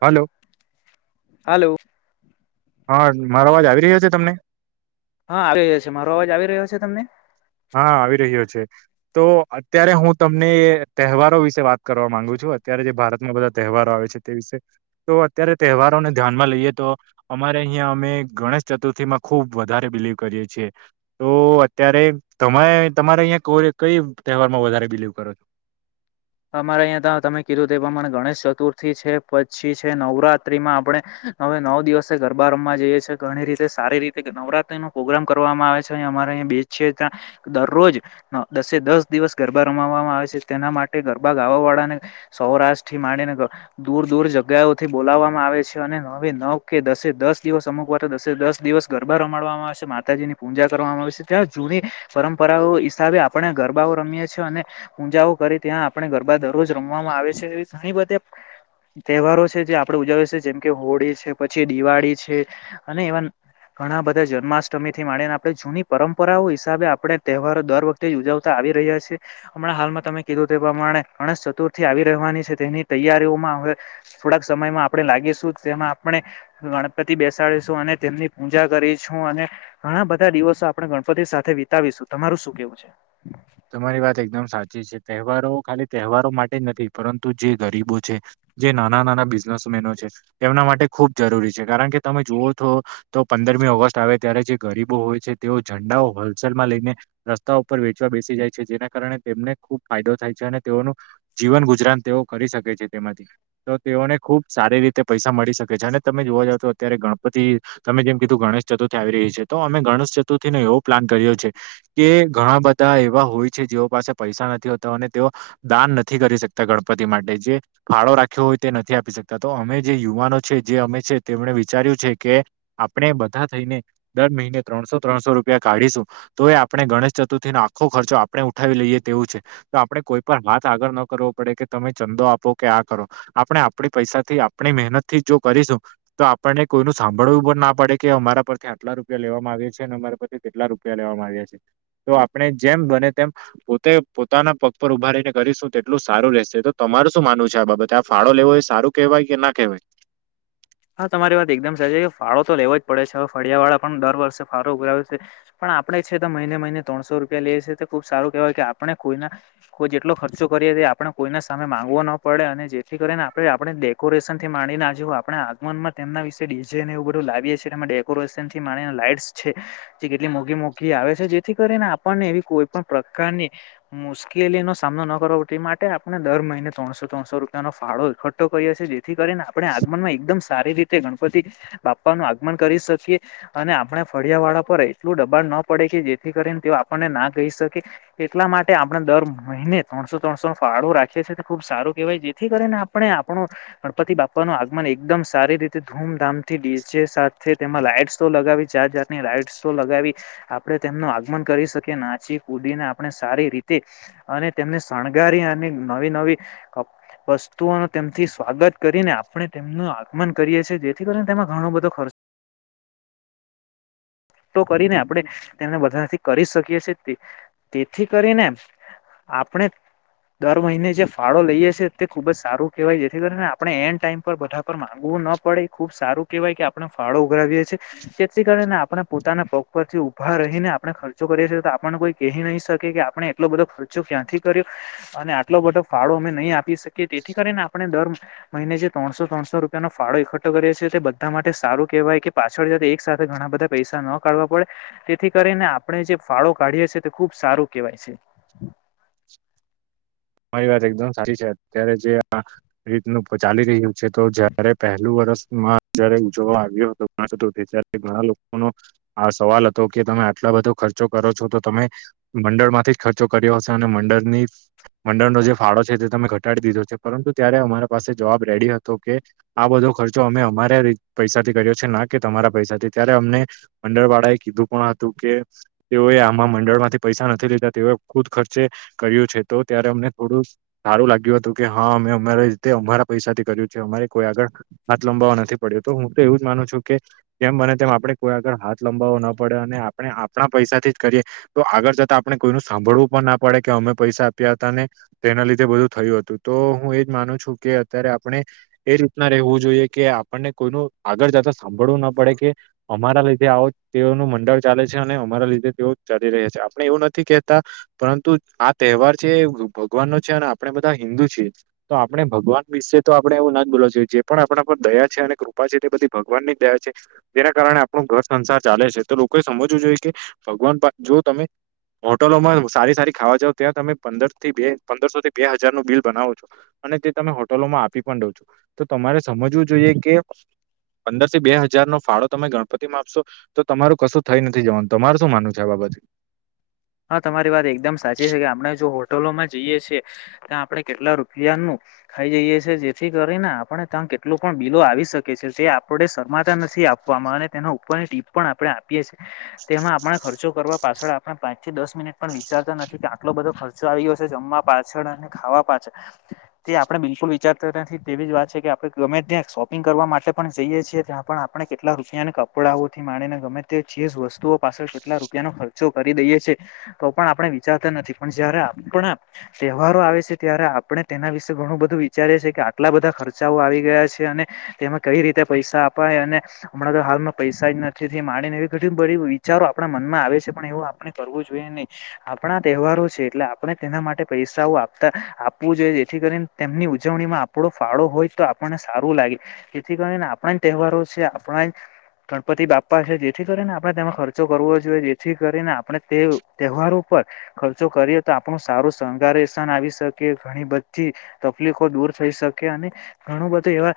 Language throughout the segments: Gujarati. હાલો હાલો હા મારો અવાજ આવી રહ્યો છે તમને હા આવી રહ્યા છે મારો અવાજ આવી રહ્યો છે તમને હા આવી રહ્યો છે તો અત્યારે હું તમને તહેવારો વિશે વાત કરવા માંગુ છું અત્યારે જે ભારતમાં બધા તહેવારો આવે છે તે વિશે તો અત્યારે તહેવારોને ધ્યાનમાં લઈએ તો અ અ અહિયાં અમે ગણેશ ચતુર્થી માં ખુબ વધારે બિલીવ કરીએ છીએ તો અત્યારે તમે તમારે અહીં કો કઈ તહેવારમાં વધારે બિલીવ કરો છો અમારે અહીં ત તમે કીધું તે પ્રમાણે ગણેશ ચતુર્થી છે પછી છે નવરાત્રીમાં આપણે હવે નવ દિવસે ગરબા રમવા જઈએ છીએ ઘણી રીતે સારી રીતે નવરાત્રી નો પ્રોગ્રામ કરવામાં આવે છે અમા બે દરરોજ દસે દસ દિવસ ગરબા રમાવામાં આવે છે તેના માટે ગરબા ગા વાળાને સૌરાષ્ટ થી માંડીને દૂર દૂર જગ્યાઓથી બોલાવવામાં આવે છે અને નવે નવ કે દસે દસ દિવસ અમુક વાર દસે દસ દિવસ ગરબા રમાડવામાં આવશે માતાજીની પૂજા કરવામાં ત જૂની પરંપરાઓ હિસાબે આપણે ગરબાઓ રમીએ છીએ અને પૂજાઓ કરી ત્યાં આપણે ગરબા દરરોજ રમવામાં આવે છે એવી ઘણી બધી તહેવારો છે જે આપડે ઉજાવ છે જેમ કે હોળી છે પછી દિવાળી છે અને એવા ઘણા બધા જન્માષ્ટમી થી માંડીને આપણે જૂની પરંપરાઓ હિસાબે આપણે તહેવારો દર વખતે જ ઉજવતા આવી રહ્યા છે હમણાં હાલમાં તમે કીધું તે પ્રમાણે ગણેશ ચતુર્થી આવી રહેવાની છે તેની તૈયારીઓમાં હવે થોડાક સમયમાં આપણે લાગી તેમાં આપણે ગણપતિ બેસાડીશું અને તેમની પૂજા કરીશું અને ઘણા બધા દિવસો આપણે ગણપતિ સાથે વિતાવીશું તમારું શું કેવું છે તવારો ખાલી તહેવારો માટે જ નથી પરંતુ જે ગરીબો છે જે નાના નાના બિઝનેસમેનો છે તેમના માટે ખુબ જરૂરી છે કારણ કે તમે જુઓ છો તો પંદરમી ઓગસ્ટ આવે ત્યારે જે ગરીબો હોય છે તેઓ ઝંડાઓ હોલસેલમાં લઈને, રસ્તાઓ ઉપ વેચ બેસી જાય છે જેના કારણે તેમને ખુબ ફાયદો થાય છે અને તેઓનું, જીવન ગુજરાન તેઓ કરી શકે છે. તો તેઓને ખુબ સારી રીતે પૈસા મળી શકે છે અને તમે જોવા જાવ તો અત્યારે ગણપતિ, તમે જેમ કીધું ગણેશ ચતુર્થી આવી રહી છે તો અમે ગણેશ ચતુર્થી નને એવો પ્લાન કર્યો છે, કે ઘણા બધા એવા હોય છે જેઓ પાસે પૈસા નથી હોતા અને તેઓ, દાન નથી કરી શકતા ગણપતિ માટે જે ફાળો રાખ્યો હોય તે નથી આપી શકતા તો અમે જે યુવાનો છે જે અમે છે તેમણે વિચાર્યું છે કે આપણે બધા થઈને, દર મહિને ત્રણસો ત્રણસો રૂપિયા કાઢીશું, તો એ આપણે ગણેશ ચતુર્થી આખો ખર્ચો આપણે ઉઠાવી લઈએ તેવું છે, તો આપડણે કોઈ પણ વાત આગળ ન કરવો પડે, કે તમે ચંદો આપો કે આપણે આપ પૈસાથી આપણી મહેનત થી જો કરીશું, તો આપને કોઈ ન સાંભળવું પણ ના પડે કે અમારા પરથી આટલા રૂપિયા લેવામાં આવ્યા છે અને અમારા પરથી કેટલા રૂપિયા લેવામાં આવ્યા છે, તો ણે જેમ બને તેમ, પોતે પોતાના પગ પર ઉભા રને કરીશું તેટલું સારું રહેશે, તો તમારું શું છે, આ બાબતે આ ફાળો લેવો હોય સારું કેહેવાય કે ના કહેવાય? હા તમારી વાત એકદમ સાચ છે કે ફાળો તો લેવો જ પડે છે હવે ફળિયા વાળા પણ દર વર્ષે ફાળો ઉઘરા છે. પણ આપણે છે તો મહિને મહિને ત્રણસો રૂપિયા લઈએ છીએ તો ખુબ સારું કહેય કે આપણે કોઈ, કોઈ જેટલો ખર્ચો કરીએ. આપણે કોઈને સામે માંગવો ન પડે અને જેથી કરીને આપણે આપણે ડેકોરેશન થી માંડી ના જ આપણે મના વિડી એવું બધું લાવીએ છીએકોરેશન થી મા લાઈટ છે, જે કેટલી મો મોંઘી આવે છે, જેથી કરીને આપણને એવી કોઈ પણ પ્રકારની મુશ્કેલી નો સામનો ન કરો પડે. માટે આપણે દર મહિને ત્રણસો ત્રણસો રૂપિયા નો ફાળો એકઠો કરીએ છીએ જેથી કરીને આપણે આગમનમાં એકદમ સારી રીતે ગણપતિ, બાપા નું આગમન કરી શકીએ અને આપણે ફળિયા વાળા પર એટલું દબાણ પડે કે જેથી કરીને તે આપણને ના ગઈ શકે, એટલા માટે આપણે દર મહિને ત્રણસો ત્રણસો ફાળો રાખીએ છીએ ખુબ સારું કેહેવાય જેથી કરીને આપણે આપણું, ગણપતિ બાપા નું આગમન એકદમ સારી રીતે ધૂમધામ થી ડીચે સાથે તેમાં લાઈટ્સ તો લગાવી જાત જાાતની લાઈટ્સ તો લગાવી. આપણે તેમનું આગમન કરી શકીએ નાચી કૂદીને આપણે સારી રીતે, અને તેમને શણગારી નવી નવી, વસ્તુઓ ન તેમથી સ્વાગત કરીને આપણે તેમનું મન કરીએ છીએ જેથી કરીને તેમાં ઘણો બધો ખર્ચ તો કરીને આપણે, તેમને બધાથી કરી શકીએ છે તેથી કરીને આપણે દર મહિને જે ફાળો લઈએે છે તે ખુબ જ સારું કેહેવાય જેથી કરી ને આપણે એન્ડ ટાઈમ પર બધા માંગવું ના પડે એ ખુબ સારું કેહેવાય કે આપણે ફાળો ઉઘરાવીએ છીએ, જેથી કરીણેને આપણે પોતાના પગ પરથી ઉભા રહીને આપડણે ખર્ચો કરીએ છીએ. આપણને કોઈ કહી નહી શકે કે આપણે એટલો બધો ખર્ચો ક્યાંથી કર્યો, અને આટલો બધો ફાળો અમે નહી આપી શકીએ. કે તેથી કરીને આપણે દર મહિને જે ત્રણસો ત્રણસો રૂપિયાનોો ફાળો એકઠો કર્યો છ છે તે બધા માટે સારું કહેવાય કે પાછળ એક સાથે ઘણા બધા પૈસા ન કાઢવા પડે, તેથી કરીને આપણે જે ફાળો કાઢીએ તે ખુબ સારું કેહેવાય છે. [inaudible] મારી વાત એકદમ સચી છે અત્યારે જે આ રીતનું ચાલી રહ્યું છે તો જયારે પહેલું વરષ માં જયારે ઉજવવા આવ્યો હતોતુથી ત્યારે ઘણા લોકોનનો આ સવાલ હતો કે તમે આટલા બધો ખર્ચો કરો છો તો તમે, મંડળ માંથી જ ખર્ચો કર્યો હશે અને મંડળની મંડળનો જે ફાળો છે તે તમે ઘટાડી દીધો છે પરંતુ ત્યારે અમારા પાસે જવાબ રેડી હતો, કે આ બધો ખર્ચો અમે અમારા પૈસાથી કર્યો છે ના કે તમારા પૈસાથી ત્યારે અમને, મંડરવાળા એ કીધું પણ કે, તેઓએ આમાં મંડળ માંથી પૈસા નથી લેતા તેઓએ ખુદ ખર્ચે કર્યું છે તો ત્યારે અમને થોડું સારું લાગ્યું હતું કે હા અમે અમારે રીતે અમારા પૈસાથી કર્યું છે અમારે કોઈ આગળ હાથ લંબાવવા નથી પડ્યો તો હું તો એવું જ માનું છું કે, જેમ બને તેમ આપડણે કોઈ આગળ હાથ લંબાવો ન પડે. આપણે આપણા પૈસાથી જ કરીએ, તો આગળ જતાં આપણે કોઈું સાંભળવું પણ ના પડે કે અમે પૈસા હતાને તેના લીધે બધું થયું હતું, તો હું એજ માનું છું કે અત્યારે આપણે, એ રીતના ું જોઈ કે આપણને કોઈ આગળ જતા સાંભળવું ના પડે કે, અમારા લીધે આવો તેનું મંડળ ચાલે છે અને અમારા લીધે તેઓ ચાલી રહ્યા છે આપણે એવું નથી કેહેતા, પરંતુ આ તહેવાર જે ભગવાન નો છે અને આપણે બધા હિન્દુ છીએ, તો આપણે ભગવાન વિશે તો આપડે એવું ના બોલો જોએ જે પણ આપણા પર દયા છે અને કૃપા છે તે બધી ભગવાનની જ દયા છે, જેના કારણે આપણું ઘર સંસાર ચાલે છે તો લોકોએ સમજવું જોઈએ કે ભગવાન જો તમે હોટલોમાં સારી સારી ખાવા જાવ ત્યાં તમે પથી પંદરસોથી બે હજાર નું બિલ બનાવો છો અને તે તમે હોટલોમાં આપી પણ દો છો તો મારે સમજવું જોઈએ કે, પંદર થી બે હજાર નો ફાળો તમે ગણપતિ માં આપશો તો તમારું કશું થઈ નથી, જવાનું તમાર શું માનુંવુ છે, આ બાબત [unintelligible] હા તમારી વાત એકદમ સાચી છે, કે આપણે જો હોટલોમાં જઈએ છીએ ત્યાં આપણે કેટલા રૂપિયાનું ખાઈ જઈએે છે જેથી કરીને આપણે તં કેટલો પણ બિલો આવી શકે છે, જે આપડ શરમાતા નથી આપ અને તેના ઉપરની ટીપ પણ આપણે આપીએ છીએ તેમાં આપણે ખર્ચો કરવા પાછળ આપ પાંચથી દસ મિનિટ પણ વિચારતા નથી, કે આટલો બધો ખર્ચો આવીયોશે જમવા પાછળ અને ખાવા પાછળ તે આપણે બિલકુલ વિચારતા નથી તેવી જ વાત છે, કે આપણે ગમે ત્યાં શોપિંગ કરવા માટે પણ જઈએ છીએ ત્યાં પણ આપણે કેટલા રૂપિયા ના કપડાઓ થી માણીને ગમે તે ચીજ વસ્તુઓ પાછળ કેટલા રૂપિયાનો ખર્ચો કર દઈએ છે તો પણ આપણે વિચારતા નથી પણ જયારે તહેવારો આવે છે, ત્યારે આપણે તેના વિશે ઘણું બધું વિચારે છે કે આટલા બધા ખર્ચાઓ આવી ગયા છે, અને તેમાં કઈ રીતે પૈસા આપવા હમણાં તો હાલમાં પૈસા જ નથી, મામાંને એવી ઘ બધ વિચારો આપણા મનમાં છે પણ એવું કરવું જોઈએ નહિ, આપણા તહેવારો છે એટલે આપણે તેના માટે પૈસાઓ આપતા આપવું જોઈએ. જેથી કરીને તેમની ઉજવણીમાં આપણો ફાળો હોય, તો આપણને સારું લાગે જેથી કરીને આપણા તહેવારો છે, આપણા ગણપતિ બાપા છે, જેથી કરીને આપણે તેમાં ખર્ચો કરવો જોઈએ જેથી કરીને આપણે તહેવારો ઉપર ખર્ચો કરીએ, તો આપણું સારું શણગારસાન આવી શકી ઘણી બધી થી તકલીફો દૂર થઈ શકે અને ઘણું બધું એવા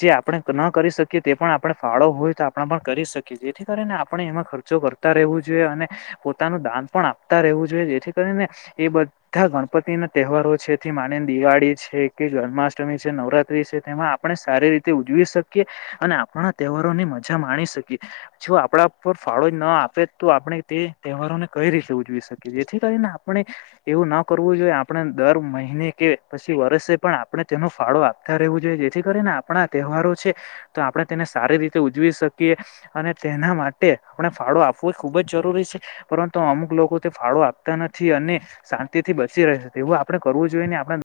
જે આપણે ન કરી શકીએ. પણ આપણે ફાળો હોય તો આપણે પણ કરી શકીએ જેથી કરીને આપણે, એમાં ખર્ચો કરતા રહેવું જોઈએ, અને પોતાનું દાન પણ આપતા રહેવું જોઈએ, જેથી કરીને એ બધા ગણપતિના તહેવારો છેથી માની દિવાળી છે કે, જન્માષ્ટમી છે, નવરાત્રી છે તેમાં આપણે સારી રીતે ઉજવી શકીએ અને આપણા તહેવારોની મજા માણી શકીએ, જો આપણા પર ફાળો ના આપે તો આપણે તે તહેવારોને કઈ રીતે ઉજવી શકીએ, જેથી કરીને આપણે એવું ના કરવું જોઈએ આપણે દર મહિને કે પછી વર્સેે પણ આપણે તેનો ફાળો આપતા રહેવું જોઈએ. જેથી કરીને આપણા તહેવારો છે, તો આપણે તેને સારી રીતે ઉજવી શકીએ અને તેના માટે આપ ફાળો આપવો એ ખુબ જરૂરી છે. પરંતુ અમુક લોકો તે ફાળો આપતા નથી, અને શાંતિથી બચી રહે એવું આપડે કરવું જોઈએ નહિ. [inaudible]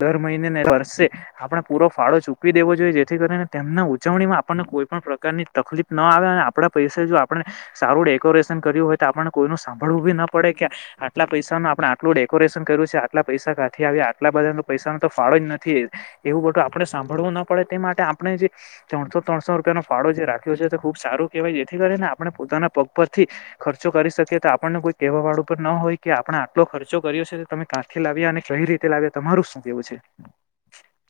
દર મહિનેને વર્ષે આપણે પૂરો ફાળો ચૂકવી દેવો જોઈએ, જેથી કરીને તેમના ઉજવણીમાં આપણને કોઈ પણ પ્રકારની તકલીફ ન આવે અને આપડા પૈસે જો આપણે સારું ડેકોરેશન કર્યું હોય, તો આપને કોઈ સાંભળવું ભી ન પડે કે આટલા પૈસાનું આપણે આટું ડેકોરેશન કર્યું છે, આટલા પૈસા કાંથી આવા આટલા બધા પૈસાનો તો ફાળો જ નથી, એવું બધું આપણે સાંભળવું ન પડે તે માટે આપણે જે ત્રણસો ત્રણસો રૂપ ફાળો જે રાખ્યો છે તે ખુબ સારું કેહવાય, જેથી કરીને આપણે પોતાના પગ પરથી ખર્ચો કરી શકીએ તો આપણે આપણને કોઈક કેવા વાળુ પણ ન હોય, કે આપણે આટલો ખર્ચો કર્યો છે તો તમે કાંથી લાવ્યા અને કઈ રીતે લાવ્યા તમારું શું? કેવું છે?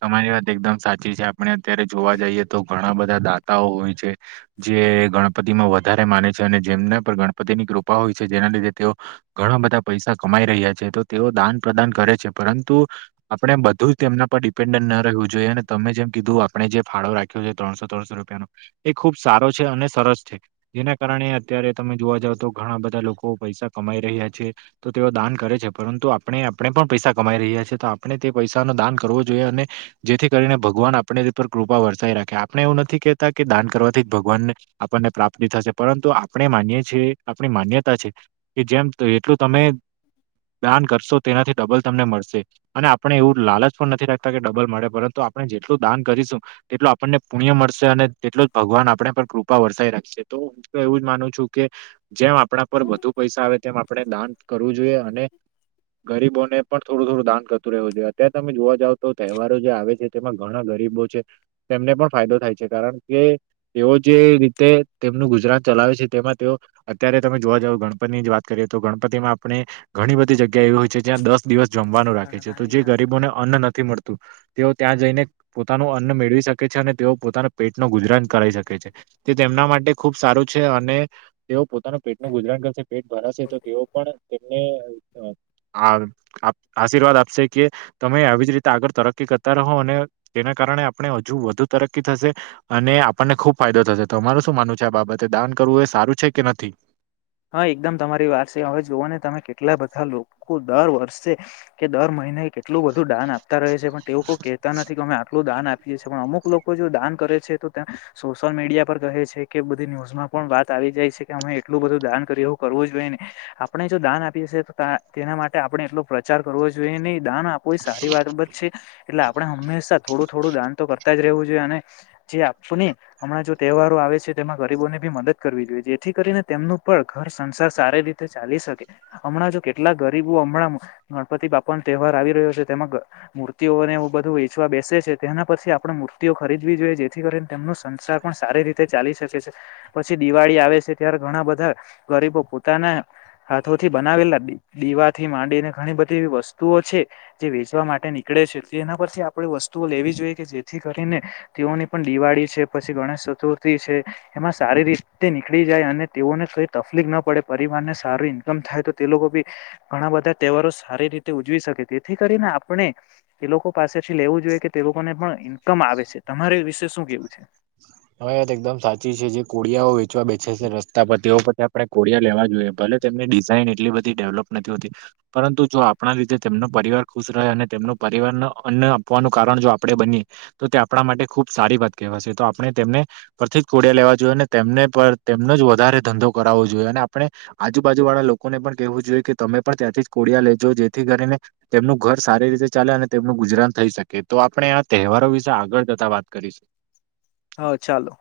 તમારી વાત એકદમ સાચી છે, આપણે અત્યારે જોવા જઈએ તો ઘણા બધા દાતાઓ હોય છે જે ગણપતિમાં વધારે માને છે, અને જેમને પર ગણપતિની કૃપા હોય જેના લીધે તેઓ ઘણા બધા પૈસા કમાઈ રહ્યા છે, તો તેઓ દાન પ્રદાન કરે છે પરંતુ આપણે બધું જ તેમના પર ડિપેન્ડ ના રેવુ જોઈએ અને તમે જેમ કીધું આપણે જે ફાળો રાખ્યો છે, ત્રણસો ત્રણસો રૂપિયાનો એ ખુબ સારો છે. છે અને સરસ છે, જેના કારણે અત્યારે તમે જોવા જાવ તો ઘણા બધા લોકો પૈસા કમાઈ રહ્યા છે. તો તેઓ દાન કરે છે પરંતુ આપણે આપણે પણ પૈસા કમાઈ રહ્યા છેએ તો આપણે તે પૈસા ન દાન કરવોએ,, જોઇએ અને જેથી કરીને ભગવાન આપણે પર કૃપા વર્સાઈ રાખે આપણે એવું નથી, કેહેતા કે દાન કરવાથી ભગવા ન આપણને પ્રાપ્તિ થશે, પરંતુ આપણે માની છીએ આપણી માન્યતા છે કે જેમ તમે દાન કરશો તેનાથી ડબલ તમને મળશે, અને આપણે એવું લાલચ પણ નથી રાખ ડબલ મળે પરંતુ આપણે જેટલું દાન કરીશું, તેટલું આપણને પુણ્ય મળશે અને તેટલુજ ભગવાન આપણે કૃપા વરસાઈ રાખશે તો હ એવું જ માનું છું કે જેમ આપણા પર વધુ પૈસા આવે તેમ આપણે દાન કરવું જોઈએ, અને ગરીબોને પણ થોડું થોડું દાન કરતું રહવું છે. અત્યારે તમે જોવા જાવ તો તહેવારો જે આવે છે તેમાં ઘણા ગરીબો છે તેમને પણ ફાયદો થાય છે કારણ કે તેઓ જે રીતે તેમનું ગુજરાત ચલાવે છે તેમાં તેઓ અત્યારે તમે જોવા જાવ ગણપતીની જ વાત કરીએ તો ગણ પતિ માં આપણે ઘણી બધી જગ્યા એવી હોય છે જ્યાં દસ દિવસ જમવાનું રાખે છે તો જે ગરીબોને અન્ન નથી મળતું તેઓ ત્યાં જઈને પોતાનું અન્ન મેળવી શકે છે અને તેઓ પોતાના પેટનુ ગુજરાન કરાઈ શકે છે, તે તેમના માટે ખુબ સારું છે અને તેઓ પો પોતાનું પેટ નું ગુજરાણ કરશે પેટ ભરાશે તો તેઓ પણ તેમને આશીર્વાદ આપશે કે તમે આવીજ રીતે આગળ તરકી કરતા રહો અને તેના કારણે આપણે હજુ વધુ તરકી થશે અને આપણને ખુબ ફાયદો થશે તો તમારૂ શું માનવું છે આ બાબતે દાન કરવું એ સારું છે કે નથી હા એકદમ તમારી વાત છે, હવે જોવા તમે કેટલા બધા લોકો દર વર્ષે કે દર મહિને એટલું બધું દાન આપતા રહે છે પણ તેઓ કોઈ કહેતા નથી કે અમે આટલું દાન આપી અમુક લોકો જો દાન કરે છે તો તેમ સોશિયલ મીડિયા પર કહે છે કે બધી ન્યૂઝમાં પણ વાત આવે જાય છે કે અમે એટલું બધું દાન કરી એવું કરવું જ જોઈએ નહી આપણે જો દાન આપીએએ તો તેના માટે આપણે એટલો પ્રચાર કરવો જોઈએ નહી દાન આપો એ સારી બાબત છે એટલે આપડણે હંમેશા થોડું થોડું દાન તો કરતા જ રહેવું છે જે આપને હમણાં જો તહેવારો આવે છે તેમાં ગરીબોને બી મદદ કરવી જોઈએ જેથી કરીને તેમનું પણ ઘર સંસાર સારી રીતે ચાલી શકે હમણાં જો કેટલા ગરીબો હમણાં ગણપતિ બાપા તહેવાર આવી રહ્યો છે તેમાં મૂર્તિઓને બધું વેચવા બેસે છે તેના પછી આપણે મૂર્તિઓ ખરીદવી જોઈએ જેથી કરીને તેમનું સંસાર પણ સારી રીતે ચાલી શકે છે પછી દિવાળી આવે છે ત્યારે ઘણા બધા ગરીબો પોતાને હાથોથી બનાવેલા દીવાથી માંડીને ઘણી બધી એવી વસ્તુઓ છે જે વેચવા માટે નીકળે તેના પરથી આપે વસ્તુઓ લેવી જોઈએ કે જેથી કરીને તેઓની પણ દિવાળી છે પછી ગણેશ તુથી છે એમાં સારી રીતે નીકળી જાય અને તેઓને કઈ તકલીફ ના પડે પરિવારને સારું ઈન્કમ થાય તો તે લોકો બી ઘણા બધા તહેવારો સારી રીતે ઉજવી શકે તેથી કરીને આપણે તે લોકો પાસેથી લેવું જોઈએ કે તે લોકોને પણ કમ આવે છે તમારે વિશે શું કેવું છે હવે વાયાત એકદમ સાચી છે જે કોળિયાઓ વેચવા બેઠે છે રસ્તા પર તેઓ આપણે કોોળિયા લેવા જોઈએ ભલે તેમની ડિઝઇન એટલી બધી ડેવલપ નથી હોતી પરંતુ જો આપણા લીતે પરવાર ખુશ રહે અને તેમનું પરિવાર અન્ન આપવાનું કારણ જો આપણે બનીએ તો તે આપણા માટે ખુબ સારી વાત કહેવાયશે તો આપ આપણે તેમને પરથી જ કોડિયા લેવા જોઈએ અને તેમને પર તેમનો જ વધારે ધંધો કરાવવો જોઈએ અને આપણે આજુબાજુ વાળા લોકોને પણ કેહેવું જોઈએ કે તમે પણ ત્યાંથી જ કોળિયા લેજો જેથી કરીને તેમનું ઘર સારી રીતે ચાલે અને તેમનું ગુજરાન થઈ શકે તો આપણે આ તહેવારો વિશે આગળ જતા વાત કરીશું હા ચાલો